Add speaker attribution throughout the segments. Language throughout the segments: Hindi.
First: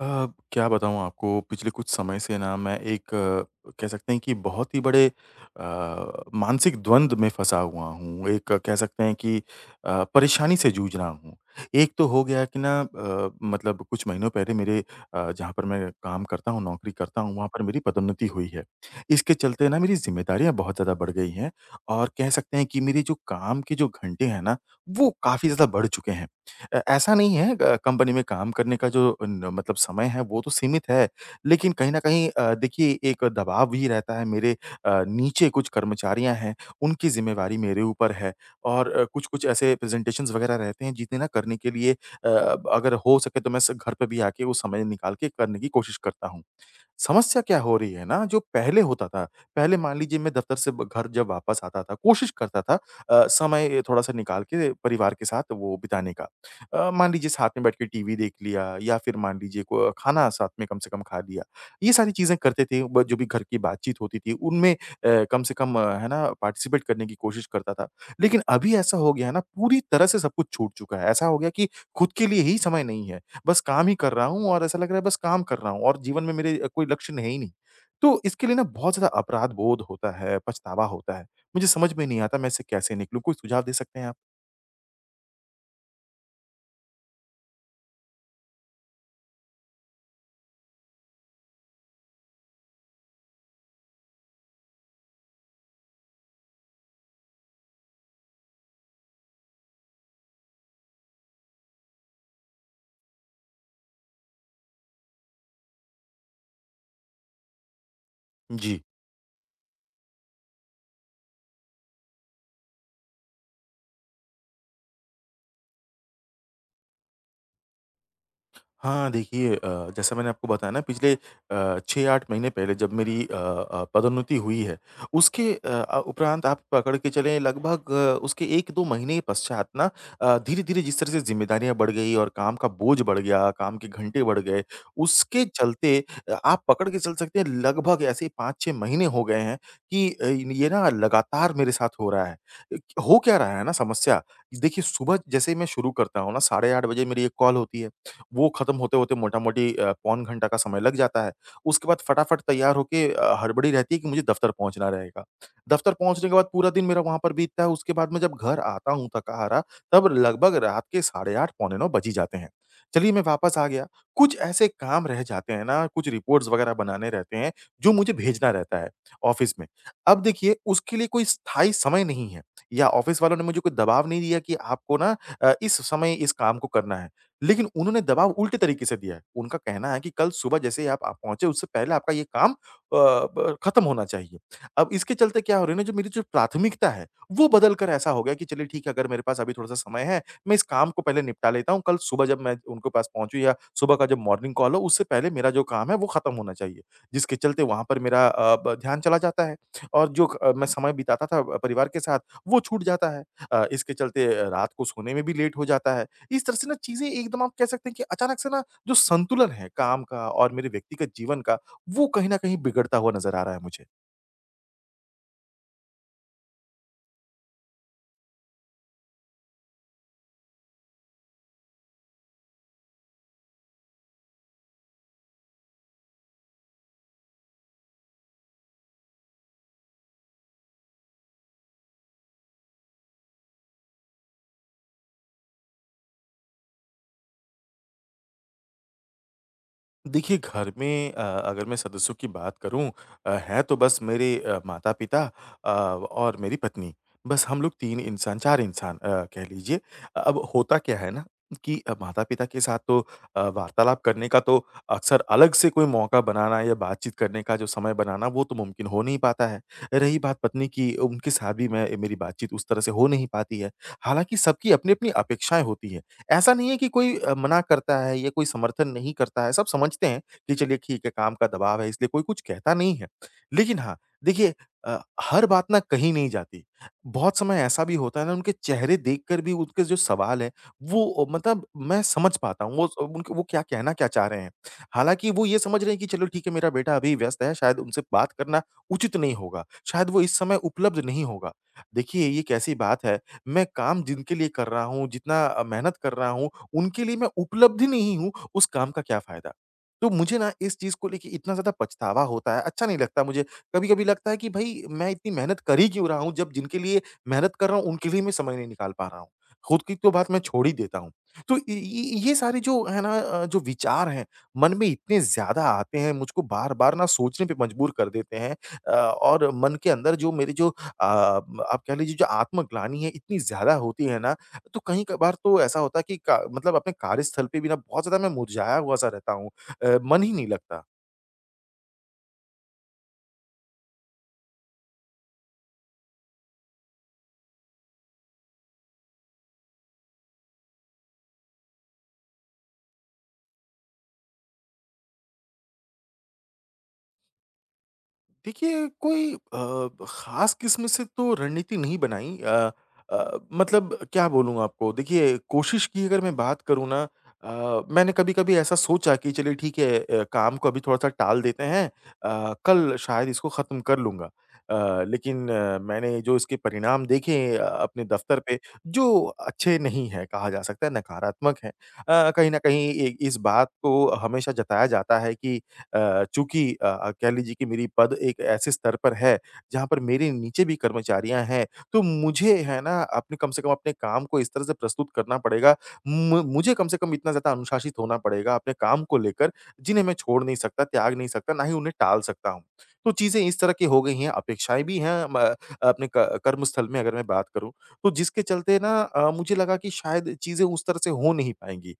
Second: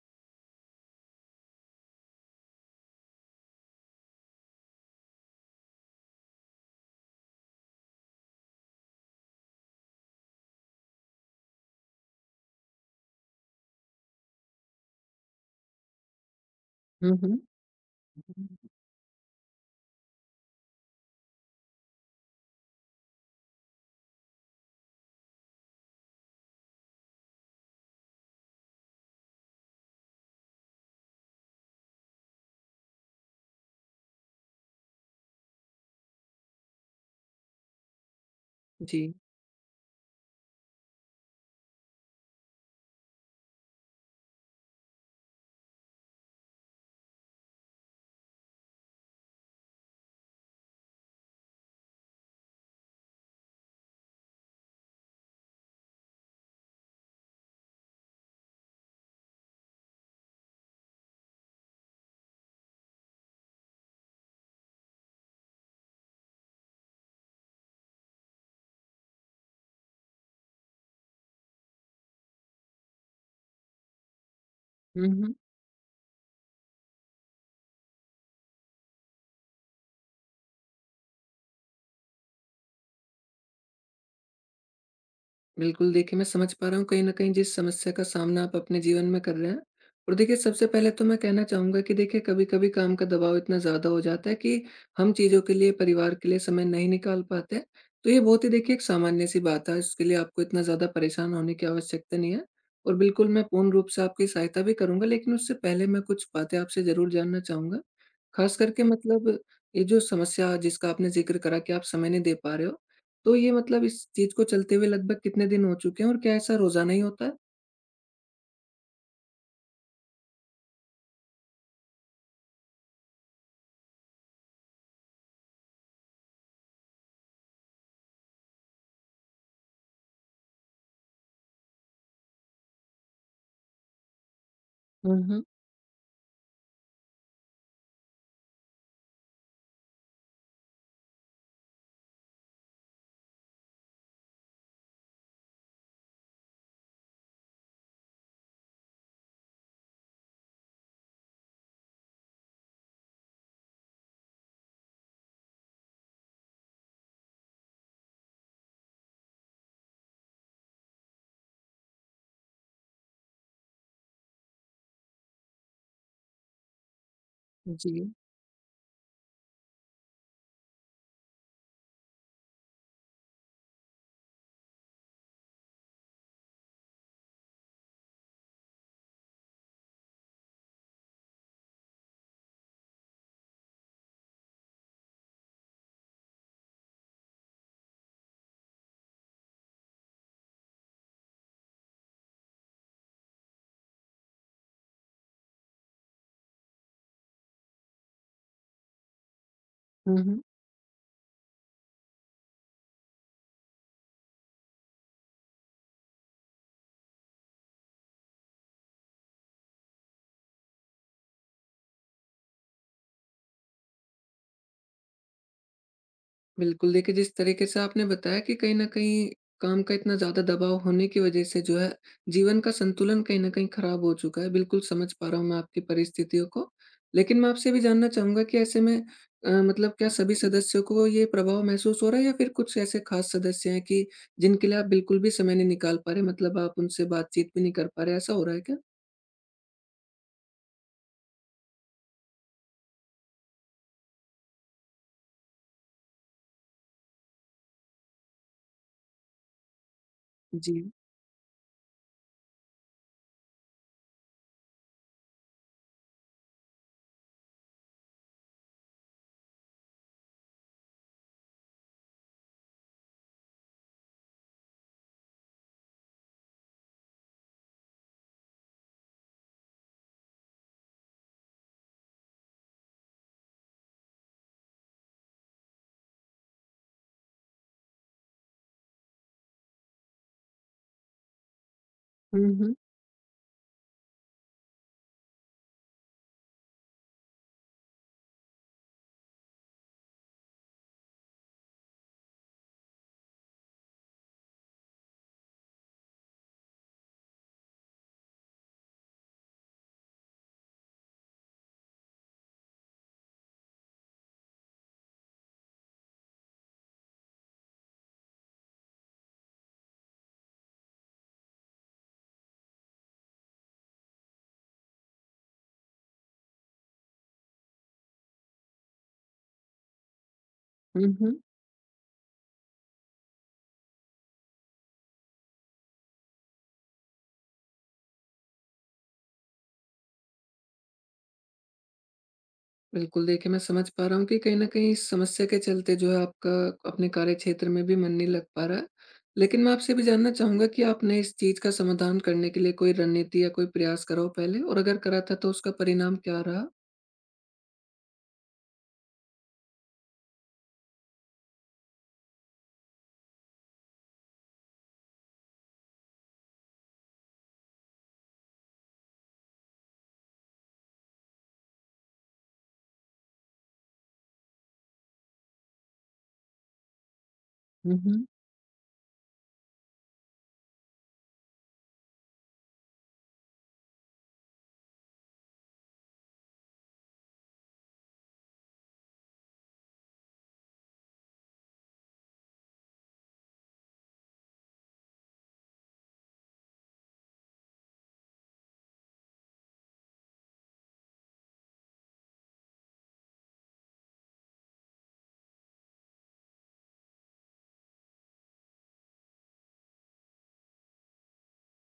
Speaker 1: क्या बताऊँ आपको पिछले कुछ समय से ना मैं एक कह सकते हैं कि बहुत ही बड़े मानसिक द्वंद में फँसा हुआ हूँ। एक कह सकते हैं कि परेशानी से जूझ रहा हूँ। एक तो हो गया कि ना मतलब कुछ महीनों पहले मेरे जहाँ पर मैं काम करता हूँ, नौकरी
Speaker 2: हुँ,
Speaker 1: करता हूँ,
Speaker 2: हुँ।
Speaker 1: वहाँ पर मेरी पदोन्नति हुई है। इसके चलते ना मेरी ज़िम्मेदारियाँ बहुत ज़्यादा बढ़ गई हैं और कह सकते हैं कि मेरे जो काम के जो घंटे हैं ना, वो काफ़ी ज़्यादा बढ़ चुके हैं। ऐसा नहीं है कंपनी में काम करने का जो न मतलब समय है वो तो सीमित है, लेकिन कहीं न कहीं देखिए एक दबाव भी रहता है मेरे नीचे कुछ कर्मचारियाँ हैं, उनकी ज़िम्मेवारी मेरे ऊपर है और
Speaker 2: जी।
Speaker 1: कुछ-कुछ ऐसे प्रेज़ेंटेशंस वग़ैरह रहते हैं जिन्हें ना करने के लिए अगर हो सके तो मैं स घर पे भी आके वो समय निकाल के करने की कोशिश करता हूँ। समस्या क्या हो रही है ना जो पहले होता था, पहले मान लीजिए मैं दफ्तर से ब घर जब वापस आता था, कोशिश करता था समय थोड़ा-सा निकाल के परिवार के साथ वो बिताने का। मान लीजिए साथ में बैठ के टीवी देख लिया या फिर मान लीजिए को खाना साथ में कम से कम खा लिया। ये सारी चीज़ें करते थे ब जो भी घर की बातचीत होती थी उनमें कम से कम है ना पार्टिसिपेट करने की कोशिश करता था। लेकिन अभी ऐसा हो गया है ना पूरी तरह से सब कुछ छूट चुका है। ऐसा हो गया कि खुद के लिए ही समय नहीं है। बस काम ही कर रहा हूँ और ऐसा लग रहा है
Speaker 2: हुँ,
Speaker 1: बस
Speaker 2: हुँ।
Speaker 1: काम कर रहा हूँ और जीवन में मेरे कोई लक्ष्य है ही नहीं। तो इसके लिए ना बहुत ज़्यादा अपराध बोध होता है, पछतावा होता है। मुझे समझ में नहीं आता मैं इससे कैसे निकलूँ? कोई सुझाव दे सकते हैं आप?
Speaker 2: बिल्कुल, देखिए मैं समझ पा रहा हूँ कहीं न कहीं जिस समस्या का सामना आप अपने जीवन में कर रहे हैं। और देखिए सबसे पहले तो मैं कहना चाहूँगा कि देखिए कभी-कभी काम का दबाव इतना ज़्यादा हो जाता है कि हम चीज़ों के लिए, परिवार के लिए समय नहीं निकाल पाते। तो ये बहुत ही देखिए एक सामान्य-सी बात है, इसके लिए आपको इतना ज़्यादा परेशान होने की आवश्यकता नहीं है और बिल्कुल मैं पूर्ण रूप से आपकी सहायता भी करूँगा, लेकिन उससे पहले मैं कुछ बातें आपसे ज़रूर जानना चाहूँगा। ख़ास
Speaker 1: जी।
Speaker 2: करके मतलब, ये जो समस्या जिसका आपने ज़िक्र करा कि आप समय नहीं दे पा रहे हो, तो ये मतलब इस चीज़ को चलते हुए लगभग कितने दिन हो चुके हैं और क्या ऐसा रोज़ाना ही होता है?
Speaker 1: हाँ, देखिए जैसा मैंने आपको बताया ना पिछले 6-8 महीने पहले जब मेरी पदोन्नति हुई है, उसके उपरांत आप पकड़ के चलें लगभग उसके 1-2 महीने पश्चात ना धीरे-धीरे जिस तरह से ज़िम्मेदारियाँ बढ़ गई और काम का बोझ बढ़ गया, काम के घंटे बढ़ गए,
Speaker 2: हुँ, हुँ।
Speaker 1: उसके चलते आप पकड़ के चल सकते हैं लगभग ऐसे 5-6 महीने हो गए हैं कि ये ना लगातार मेरे साथ हो रहा है। हो क्या रहा है ना समस्या, देखिए सुबह जैसे ही मैं शुरू करता हूँ ना, साढ़े 8 बजे मेरी एक कॉल होती है। वो खत्म होते-होते मोटा-मोटी पौन घंटा का समय लग जाता है। उसके बाद फटाफट तैयार होके हड़बड़ी रहती है कि मुझे दफ्तर पहुँचना रहेगा। दफ्तर पहुँचने के बाद पूरा दिन मेरा वहाँ पर बीतता है, उसके बाद मैं जब घर आता हूँ थका-हारा, तब लगभग रात के साढ़े 8 पौने 9 बज ही जाते हैं। चलिए मैं वापस आ गया, कुछ ऐसे काम रह जाते हैं ना, कुछ रिपोर्ट्स वगैरह बनाने रहते हैं, जो
Speaker 2: जी।
Speaker 1: मुझे भेजना रहता है ऑफ़िस में। अब देखिए उसके लिए कोई स्थायी समय नहीं है या ऑफ़िस वालों ने मुझे कोई दबाव नहीं दिया कि आपको ना इस समय इस काम को करना है। लेकिन उन्होंने दबाव उल्टे तरीके से दिया है। उनका कहना है कि कल सुबह जैसे ही आप पहुँचे उससे पहले आपका ये काम अ, ब खत्म होना चाहिए। अब इसके चलते क्या हो रहा है ना जो मेरी जो प्राथमिकता है, वो बदल कर ऐसा हो गया कि चलिए ठीक है अगर मेरे पास अभी थोड़ा-सा समय है, मैं इस काम को पहले निपटा लेता हूँ, कल सुबह जब मैं उनके पास पहुँचूँ या सुबह का जो मॉर्निंग कॉल हो उससे पहले मेरा जो काम है वो खत्म होना चाहिए। जिसके चलते वहाँ पर मेरा अ, ब ध्यान चला जाता है और
Speaker 2: हुँ,
Speaker 1: जो
Speaker 2: हुँ।
Speaker 1: क मैं समय बिताता था परिवार के साथ, वो छूट जाता है। इसके चलते रात को सोने में भी लेट हो जाता है। इस तरह से ना चीज़ें एकदम आप कह सकते हैं कि अचानक से ना जो संतुलन है काम का और मेरे व्यक्तिगत जीवन का, वो कहीं न कहीं बिगड़ता हुआ नज़र आ रहा है मुझे।
Speaker 2: बिल्कुल, देखिए जिस तरीके से आपने बताया कि कहीं न कहीं काम का इतना ज़्यादा दबाव होने की वज़ह से जो है, जीवन का संतुलन कहीं न कहीं ख़राब हो चुका है। बिल्कुल समझ पा रहा हूँ मैं आपकी परिस्थितियों को। लेकिन मैं आपसे भी जानना चाहूँगा कि ऐसे में मतलब क्या सभी सदस्यों को ये प्रभाव महसूस हो रहा है, या फिर कुछ ऐसे ख़ास सदस्य हैं कि जिनके लिए आप बिल्कुल भी समय नहीं निकाल पा रहे, मतलब आप उनसे बातचीत भी नहीं कर पा रहे, ऐसा हो रहा है क्या?
Speaker 1: देखिए घर में अगर मैं सदस्यों की बात करूं हैं तो बस मेरे माता-पिता और मेरी पत्नी। बस हम लोग 3 इंसान 4 इंसान कह लीजिए। अब
Speaker 2: जी।
Speaker 1: होता क्या है ना कि माता-पिता के साथ तो वार्तालाप करने का तो अक्सर अलग से कोई मौका बनाना या बातचीत करने का जो समय बनाना वो तो मुमकिन हो नहीं पाता है। रही बात पत्नी की, उनके साथ भी मैं मेरी बातचीत उस तरह से हो नहीं पाती है। हालाँकि सबकी अपनी-अपनी अपेक्षाएँ होती हैं। ऐसा नहीं है कि कोई मना करता है या कोई समर्थन नहीं करता है, सब समझते हैं कि चलिए ठीक है काम का दबाव है इसलिए कोई कुछ कहता नहीं है। लेकिन हाँ, देखिए हर बात ना कहीं नहीं जाती। बहुत समय ऐसा भी होता है ना उनके चेहरे देखकर भी उनके जो सवाल है वो मतलब मैं समझ
Speaker 2: हुँ,
Speaker 1: पाता
Speaker 2: हुँ।
Speaker 1: हूँ वो स उनके वो क्या कहना क्या चाह रहे हैं। हालाँकि वो ये समझ रहे हैं कि चलो ठीक है मेरा बेटा अभी व्यस्त है शायद उनसे बात करना उचित नहीं होगा, शायद वो इस समय उपलब्ध नहीं होगा। देखिए ये कैसी बात है मैं काम जिनके लिए कर रहा हूँ, जितना मेहनत कर रहा हूँ, उनके लिए मैं उपलब्ध नहीं हूँ, उस काम का क्या फ़ायदा? तो मुझे ना इस चीज़ को लेके इतना ज़्यादा पछतावा होता है, अच्छा नहीं लगता मुझे। कभी-कभी लगता है कि भई मैं इतनी मेहनत कर ही क्यों रहा हूँ, जब जिनके लिए मेहनत कर रहा हूँ, उनके लिए मैं समय नहीं निकाल पा रहा हूँ। खुद की तो बात मैं छोड़ ही देता हूँ। तो इ इ ये सारे जो है ना जो विचार हैं, मन में इतने ज़्यादा आते हैं, मुझको बार-बार ना सोचने पे मजबूर कर देते हैं और मन के अंदर जो मेरी जो
Speaker 2: हुँ, हुँ।
Speaker 1: आप कह लीजिए जो आत्मग्लानि है इतनी ज़्यादा होती है ना, तो कहीं कभार तो ऐसा होता है कि का मतलब अपने कार्यस्थल पे भी ना बहुत ज़्यादा मैं मुरझाया हुआ-सा रहता हूँ। मन ही नहीं लगता।
Speaker 2: बिल्कुल, देखिए मैं समझ पा रहा हूँ कि कहीं न कहीं इस समस्या के चलते जो है, आपका अपने कार्यक्षेत्र में भी मन नहीं लग पा रहा है। लेकिन मैं आपसे भी जानना चाहूँगा कि आपने इस चीज़ का समाधान करने के लिए कोई रणनीति या कोई प्रयास करा हो पहले? और अगर करा था, तो उसका परिणाम क्या रहा?
Speaker 1: देखिए, कोई ख़ास किस्म से तो रणनीति नहीं बनाई मतलब क्या बोलूँ आपको? देखिए, कोशिश की अगर मैं बात करूँ ना मैंने कभी-कभी ऐसा सोचा कि चलिए ठीक है काम को अभी थोड़ा-सा टाल देते हैं कल शायद इसको ख़त्म कर लूँगा। लेकिन मैंने जो इसके परिणाम देखे
Speaker 2: हुँ,
Speaker 1: अपने
Speaker 2: हुँ।
Speaker 1: दफ़्तर पे, जो अच्छे नहीं हैं कहा जा सकता है, नकारात्मक हैं। कहीं न कहीं ए इस बात को हमेशा जताया जाता है कि चूँकि कह लीजिए कि मेरी पद एक ऐसे स्तर पर है, जहाँ पर मेरे नीचे भी कर्मचारियाँ हैं, तो मुझे है ना अपने कम से कम अपने काम को इस तरह से प्रस्तुत करना पड़ेगा। मु मुझे कम से कम इतना ज़्यादा अनुशासित होना पड़ेगा अपने काम को लेकर, जिन्हें मैं छोड़ नहीं सकता, त्याग नहीं सकता, ना ही उन्हें टाल सकता हूँ। तो चीज़ें इस तरह की हो गई हैं, अपेक्षाएँ भी हैं म अपने क कर्मस्थल में अगर मैं बात करूँ, तो जिसके चलते ना मुझे लगा कि शायद चीज़ें उस तरह से हो नहीं पाएँगी।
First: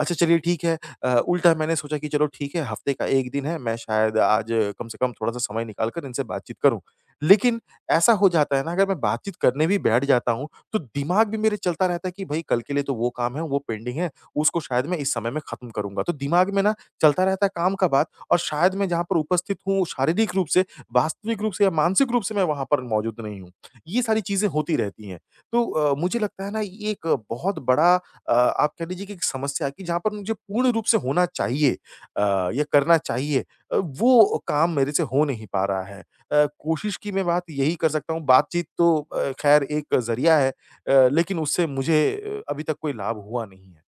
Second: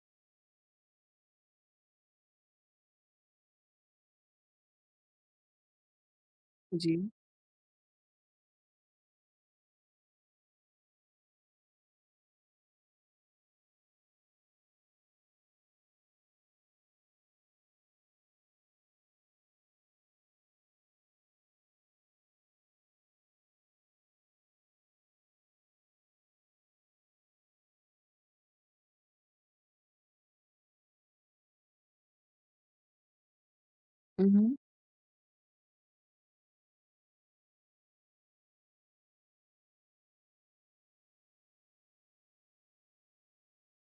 Speaker 1: अच्छा चलिए ठीक है उल्टा मैंने सोचा कि चलो ठीक है हफ्ते का 1 दिन है, मैं शायद आज कम से कम थोड़ा-सा समय निकाल कर इनसे बातचीत करूँ।
Speaker 2: जी।
Speaker 1: लेकिन ऐसा हो जाता है ना अगर मैं बातचीत करने भी बैठ जाता हूँ, तो दिमाग भी मेरे चलता रहता है कि भई कल के लिए तो वो काम है, वो पेंडिंग है, उसको शायद मैं इस समय में ख़त्म करूँगा। तो दिमाग में ना चलता रहता है काम का बात और शायद मैं जहाँ पर उपस्थित हूँ शारीरिक रूप से, वास्तविक रूप से या मानसिक रूप से मैं वहाँ पर मौजूद नहीं हूँ। ये सारी चीज़ें होती रहती हैं। तो मुझे लगता है ना ये एक बहुत बड़ा आप कह लीजिए कि एक समस्या की जहाँ पर मुझे पूर्ण रूप से होना चाहिए या करना चाहिए
Speaker 2: हुँ,
Speaker 1: वो
Speaker 2: हुँ।
Speaker 1: काम मेरे से हो नहीं पा रहा है। कोशिश की मैं बात यही कर सकता हूँ, बातचीत तो खैर एक ज़रिया है लेकिन उससे मुझे अभी तक कोई लाभ हुआ नहीं है।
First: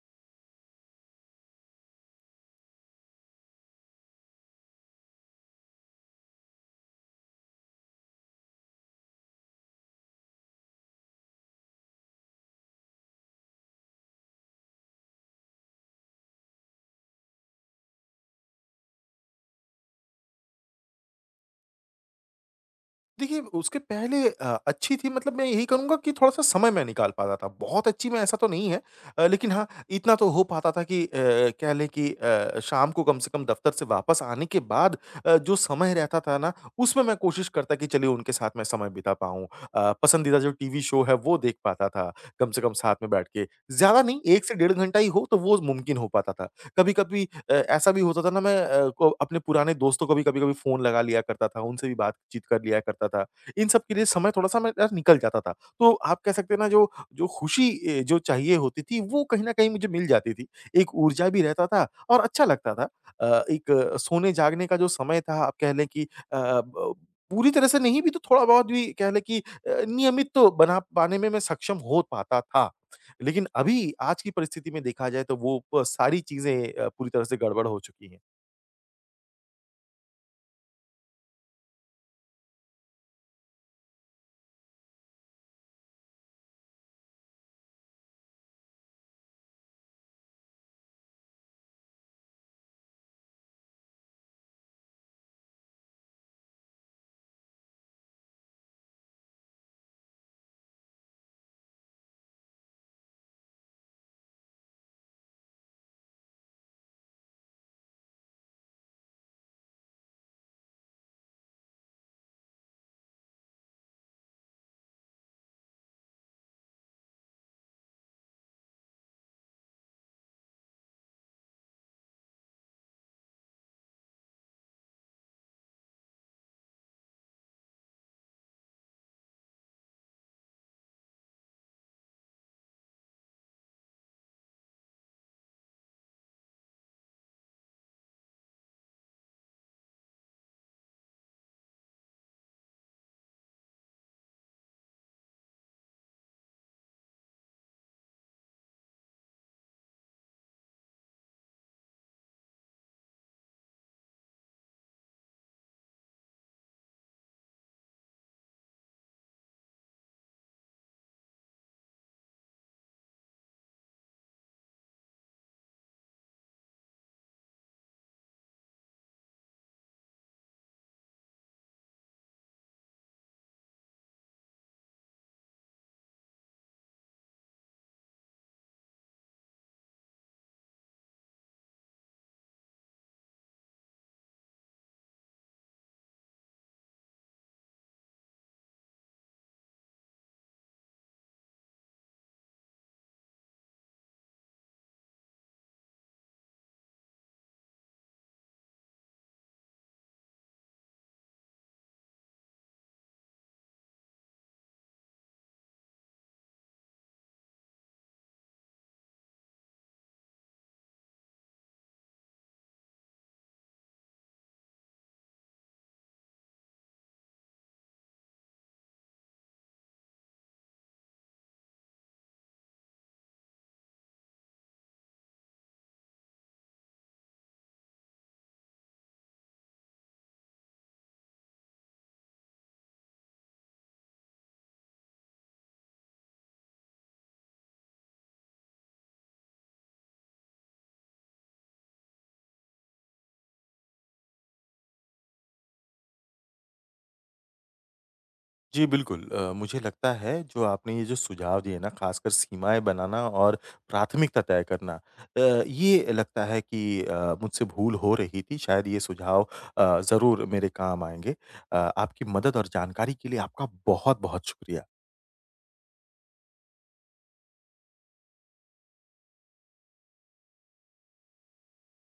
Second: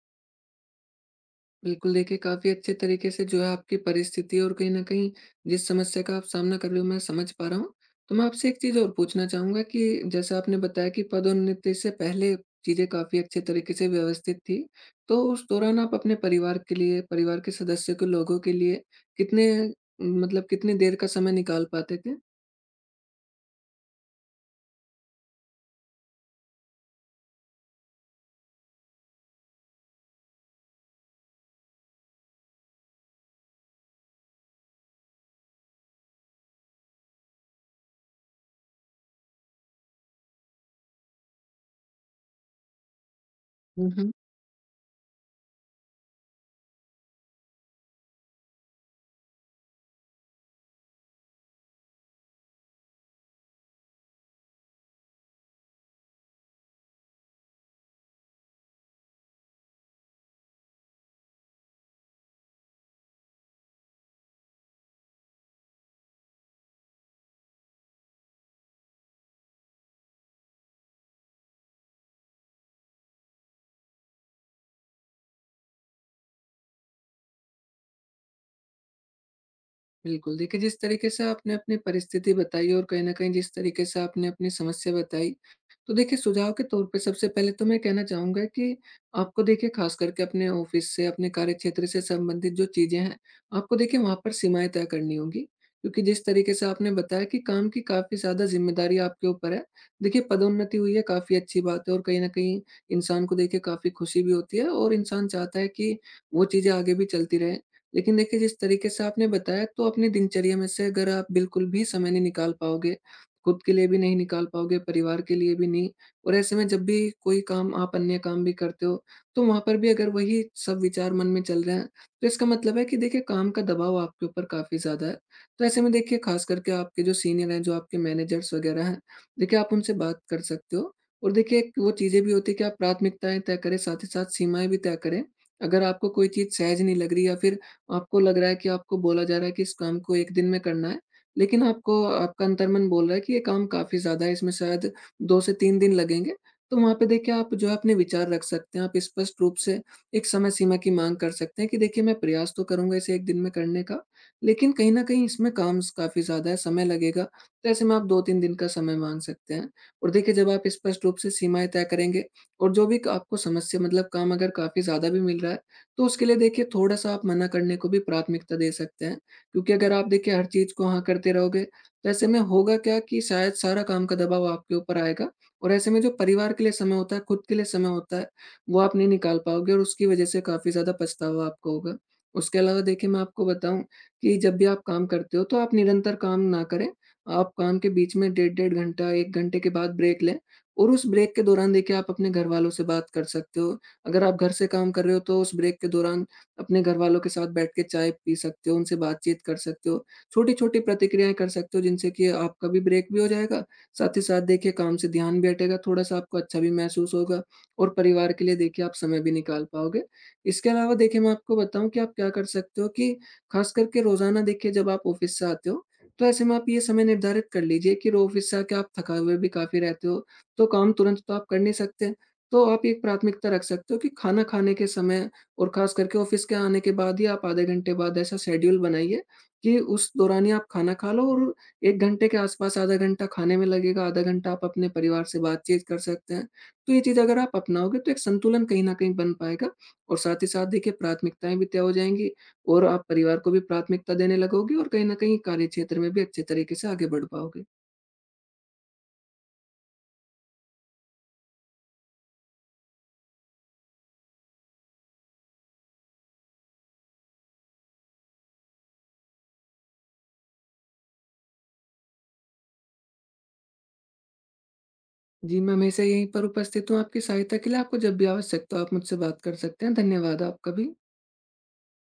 Speaker 2: बिल्कुल, देखिए काफ़ी अच्छे तरीके से जो है आपकी परिस्थिति और कहीं न कहीं जिस समस्या का आप सामना कर रहे हो, मैं समझ पा रहा हूँ। तो मैं आपसे एक चीज़ और पूछना चाहूँगा कि जैसे आपने बताया कि पदोन्नति से पहले चीज़ें काफ़ी अच्छे तरीके से व्यवस्थित थी, तो उस दौरान आप अपने परिवार के लिए, परिवार के सदस्यों के लोगों के लिए कितने, मतलब कितनी देर का समय निकाल पाते
Speaker 1: देखिए, उसके पहले अच्छी थी मतलब मैं यही कहूँगा कि थोड़ा-सा समय मैं निकाल पाता था। बहुत अच्छी मैं ऐसा तो नहीं है लेकिन हाँ, इतना तो हो पाता था कि कह लें कि शाम को कम से कम दफ्तर से वापस आने के बाद जो समय रहता था ना, उसमें मैं कोशिश करता कि चलिए उनके साथ मैं समय बिता पाऊँ। पसंदीदा जो टीवी शो है वो देख पाता था, कम से कम साथ में बैठ के। ज़्यादा
Speaker 2: थे?
Speaker 1: नहीं 1 से डेढ़ घंटा ही हो तो वो मुमकिन हो पाता था। कभी-कभी ऐसा भी होता था ना मैं अ, को अपने पुराने दोस्तों को भी कभी-कभी फ़ोन लगा लिया करता था, उनसे भी बातचीत कर लिया करता था। इन सब के लिए समय थोड़ा-सा मेरा निकल जाता था। तो आप कह सकते हैं ना जो जो खुशी जो चाहिए होती थी वो कहीं न कहीं मुझे मिल जाती थी। एक ऊर्जा भी रहता था और अच्छा लगता था। एक सोने-जागने का जो समय था आप कह लें कि अ, ब पूरी तरह से नहीं भी तो थोड़ा-बहुत भी कह लें कि नियमित तो बना पाने में मैं सक्षम हो पाता था। लेकिन अभी आज की परिस्थिति में देखा जाए तो वो प सारी चीज़ें पूरी तरह से गड़बड़ हो चुकी हैं।
Speaker 2: बिल्कुल, देखिए जिस तरीके से आपने अपनी परिस्थिति बताई और कहीं न कहीं जिस तरीके से आपने अपनी समस्या बताई, तो देखिए सुझाव के तौर पे सबसे पहले तो मैं कहना चाहूँगा कि आपको देखिए ख़ास करके अपने ऑफ़िस से, अपने कार्यक्षेत्र से संबंधित जो चीज़ें हैं, आपको देखिए वहाँ पर सीमाएँ तय करनी होंगी। क्योंकि जिस तरीके से आपने बताया कि काम की काफ़ी ज़्यादा ज़िम्मेदारी आपके ऊपर है, देखिए पदोन्नति हुई है, काफ़ी अच्छी बात है और कहीं न कहीं इंसान को देखिए काफ़ी खुशी भी होती है और इंसान चाहता है कि वो चीज़ें आगे भी चलती रहें। लेकिन देखिए, जिस तरीके से आपने बताया, तो अपनी दिनचर्या में से अगर आप बिल्कुल भी समय नहीं निकाल पाओगे, खुद के लिए भी नहीं निकाल पाओगे, परिवार के लिए भी नहीं, और ऐसे में जब भी कोई काम, आप अन्य काम भी करते हो, तो वहाँ पर भी अगर वही सब विचार मन में चल रहे हैं, तो इसका मतलब है कि देखिए काम का दबाव आपके ऊपर काफ़ी ज़्यादा है। तो ऐसे में देखिए ख़ास करके आपके जो सीनियर हैं, जो आपके मैनेजर्स वग़ैरह हैं, देखिए आप उनसे बात कर सकते हो और देखिए एक वो चीज़ें भी होती है कि आप प्राथमिकताएँ तय करें, साथ ही साथ सीमाएँ भी तय करें। अगर आपको कोई चीज़ सहज नहीं लग रही, या फिर आपको लग रहा है कि आपको बोला जा रहा है कि इस काम को 1 दिन में करना है, लेकिन आपको आपका अंतर्मन बोल रहा है कि ये काम काफ़ी ज़्यादा है, इसमें शायद 2 से 3 दिन लगेंगे, तो वहाँ पे देखिए आप जो है अपने विचार रख सकते हैं, आप स्पष्ट रूप से एक समय सीमा की माँग कर सकते हैं कि देखिए मैं प्रयास तो करूँगा इसे 1 दिन में करने का, लेकिन कहीं न कहीं इसमें काम स काफ़ी ज़्यादा है, समय लगेगा, तो ऐसे में आप 2-3 दिन का समय माँग सकते हैं। और देखिए जब आप स्पष्ट रूप से सीमाएँ तय करेंगे और जो भी क आपको समस्या, मतलब काम अगर काफ़ी ज़्यादा भी मिल रहा है, तो उसके लिए देखिए थोड़ा-सा आप मना करने को भी प्राथमिकता दे सकते हैं, क्योंकि अगर आप देखिए हर चीज़ को हाँ करते रहोगे, तो ऐसे में होगा क्या कि शायद सारा काम का दबाव आपके ऊपर आएगा और ऐसे में जो परिवार के लिए समय होता है, खुद के लिए समय होता है, वो आप नहीं निकाल पाओगे और उसकी वजह से काफ़ी ज़्यादा पछतावा आपको होगा। उसके अलावा देखिए मैं आपको बताऊँ कि जब भी आप काम करते हो, तो आप निरंतर काम ना करें, आप काम के बीच में डेढ़ डेढ़ घंटा, 1 घंटे के बाद ब्रेक लें और उस ब्रेक के दौरान देखिए आप अपने घरवालों से बात कर सकते हो, अगर आप घर से काम कर रहे हो, तो उस ब्रेक के दौरान अपने घरवालों के साथ बैठ के चाय पी सकते हो, उनसे बातचीत कर सकते हो। छोटी-छोटी प्रतिक्रियाएँ कर सकते हो जिनसे कि आपका भी ब्रेक भी हो जाएगा, साथ ही साथ देखिए काम से ध्यान भी हटेगा, थोड़ा-सा आपको अच्छा भी महसूस होगा और परिवार के लिए देखिए आप समय भी निकाल पाओगे। इसके अलावा देखिए मैं आपको बताऊँ कि आप क्या कर सकते हो कि ख़ास करके रोज़ाना देखिए जब आप ऑफ़िस से आते हो, तो ऐसे में आप ये समय निर्धारित कर लीजिए कि रो ऑफ़िस से आके आप थका हुए भी काफ़ी रहते हो, तो काम तुरंत तो आप कर नहीं सकते। तो आप एक प्राथमिकता रख सकते हो कि खाना खाने के समय और ख़ास करके ऑफ़िस के आने के बाद ही, आप आधे घंटे बाद ऐसा शेड्यूल बनाइए कि उस दौरान ही आप खाना खा लो और 1 घंटे के आस-पास आधा घंटा खाने में लगेगा, आधा घंटा आप अपने परिवार से बातचीत कर सकते हैं। तो ये चीज़ अगर आप अपनाओगे, तो एक संतुलन कहीं न कहीं बन पाएगा और साथ ही साथ देखिए प्राथमिकताएँ भी तय हो जाएँगी और आप परिवार को भी प्राथमिकता देने लगोगे और कहीं न कहीं कार्यक्षेत्र में भी अच्छे तरीके से आगे बढ़ पाओगे।
Speaker 1: जी, बिल्कुल मुझे लगता है जो आपने ये जो सुझाव दिए ना ख़ासकर सीमाएँ बनाना और प्राथमिकता तय करना ये लगता है कि मुझसे भूल हो रही थी। शायद ये सुझाव ज़रूर मेरे काम आएँगे। आपकी मदद और जानकारी के लिए आपका बहुत-बहुत शुक्रिया।
Speaker 2: जी, मैं हमेशा यहीं पर उपस्थित हूँ आपकी सहायता के लिए। आपको जब भी आवश्यकता हो आप मुझसे बात कर सकते हैं। धन्यवाद आपका भी।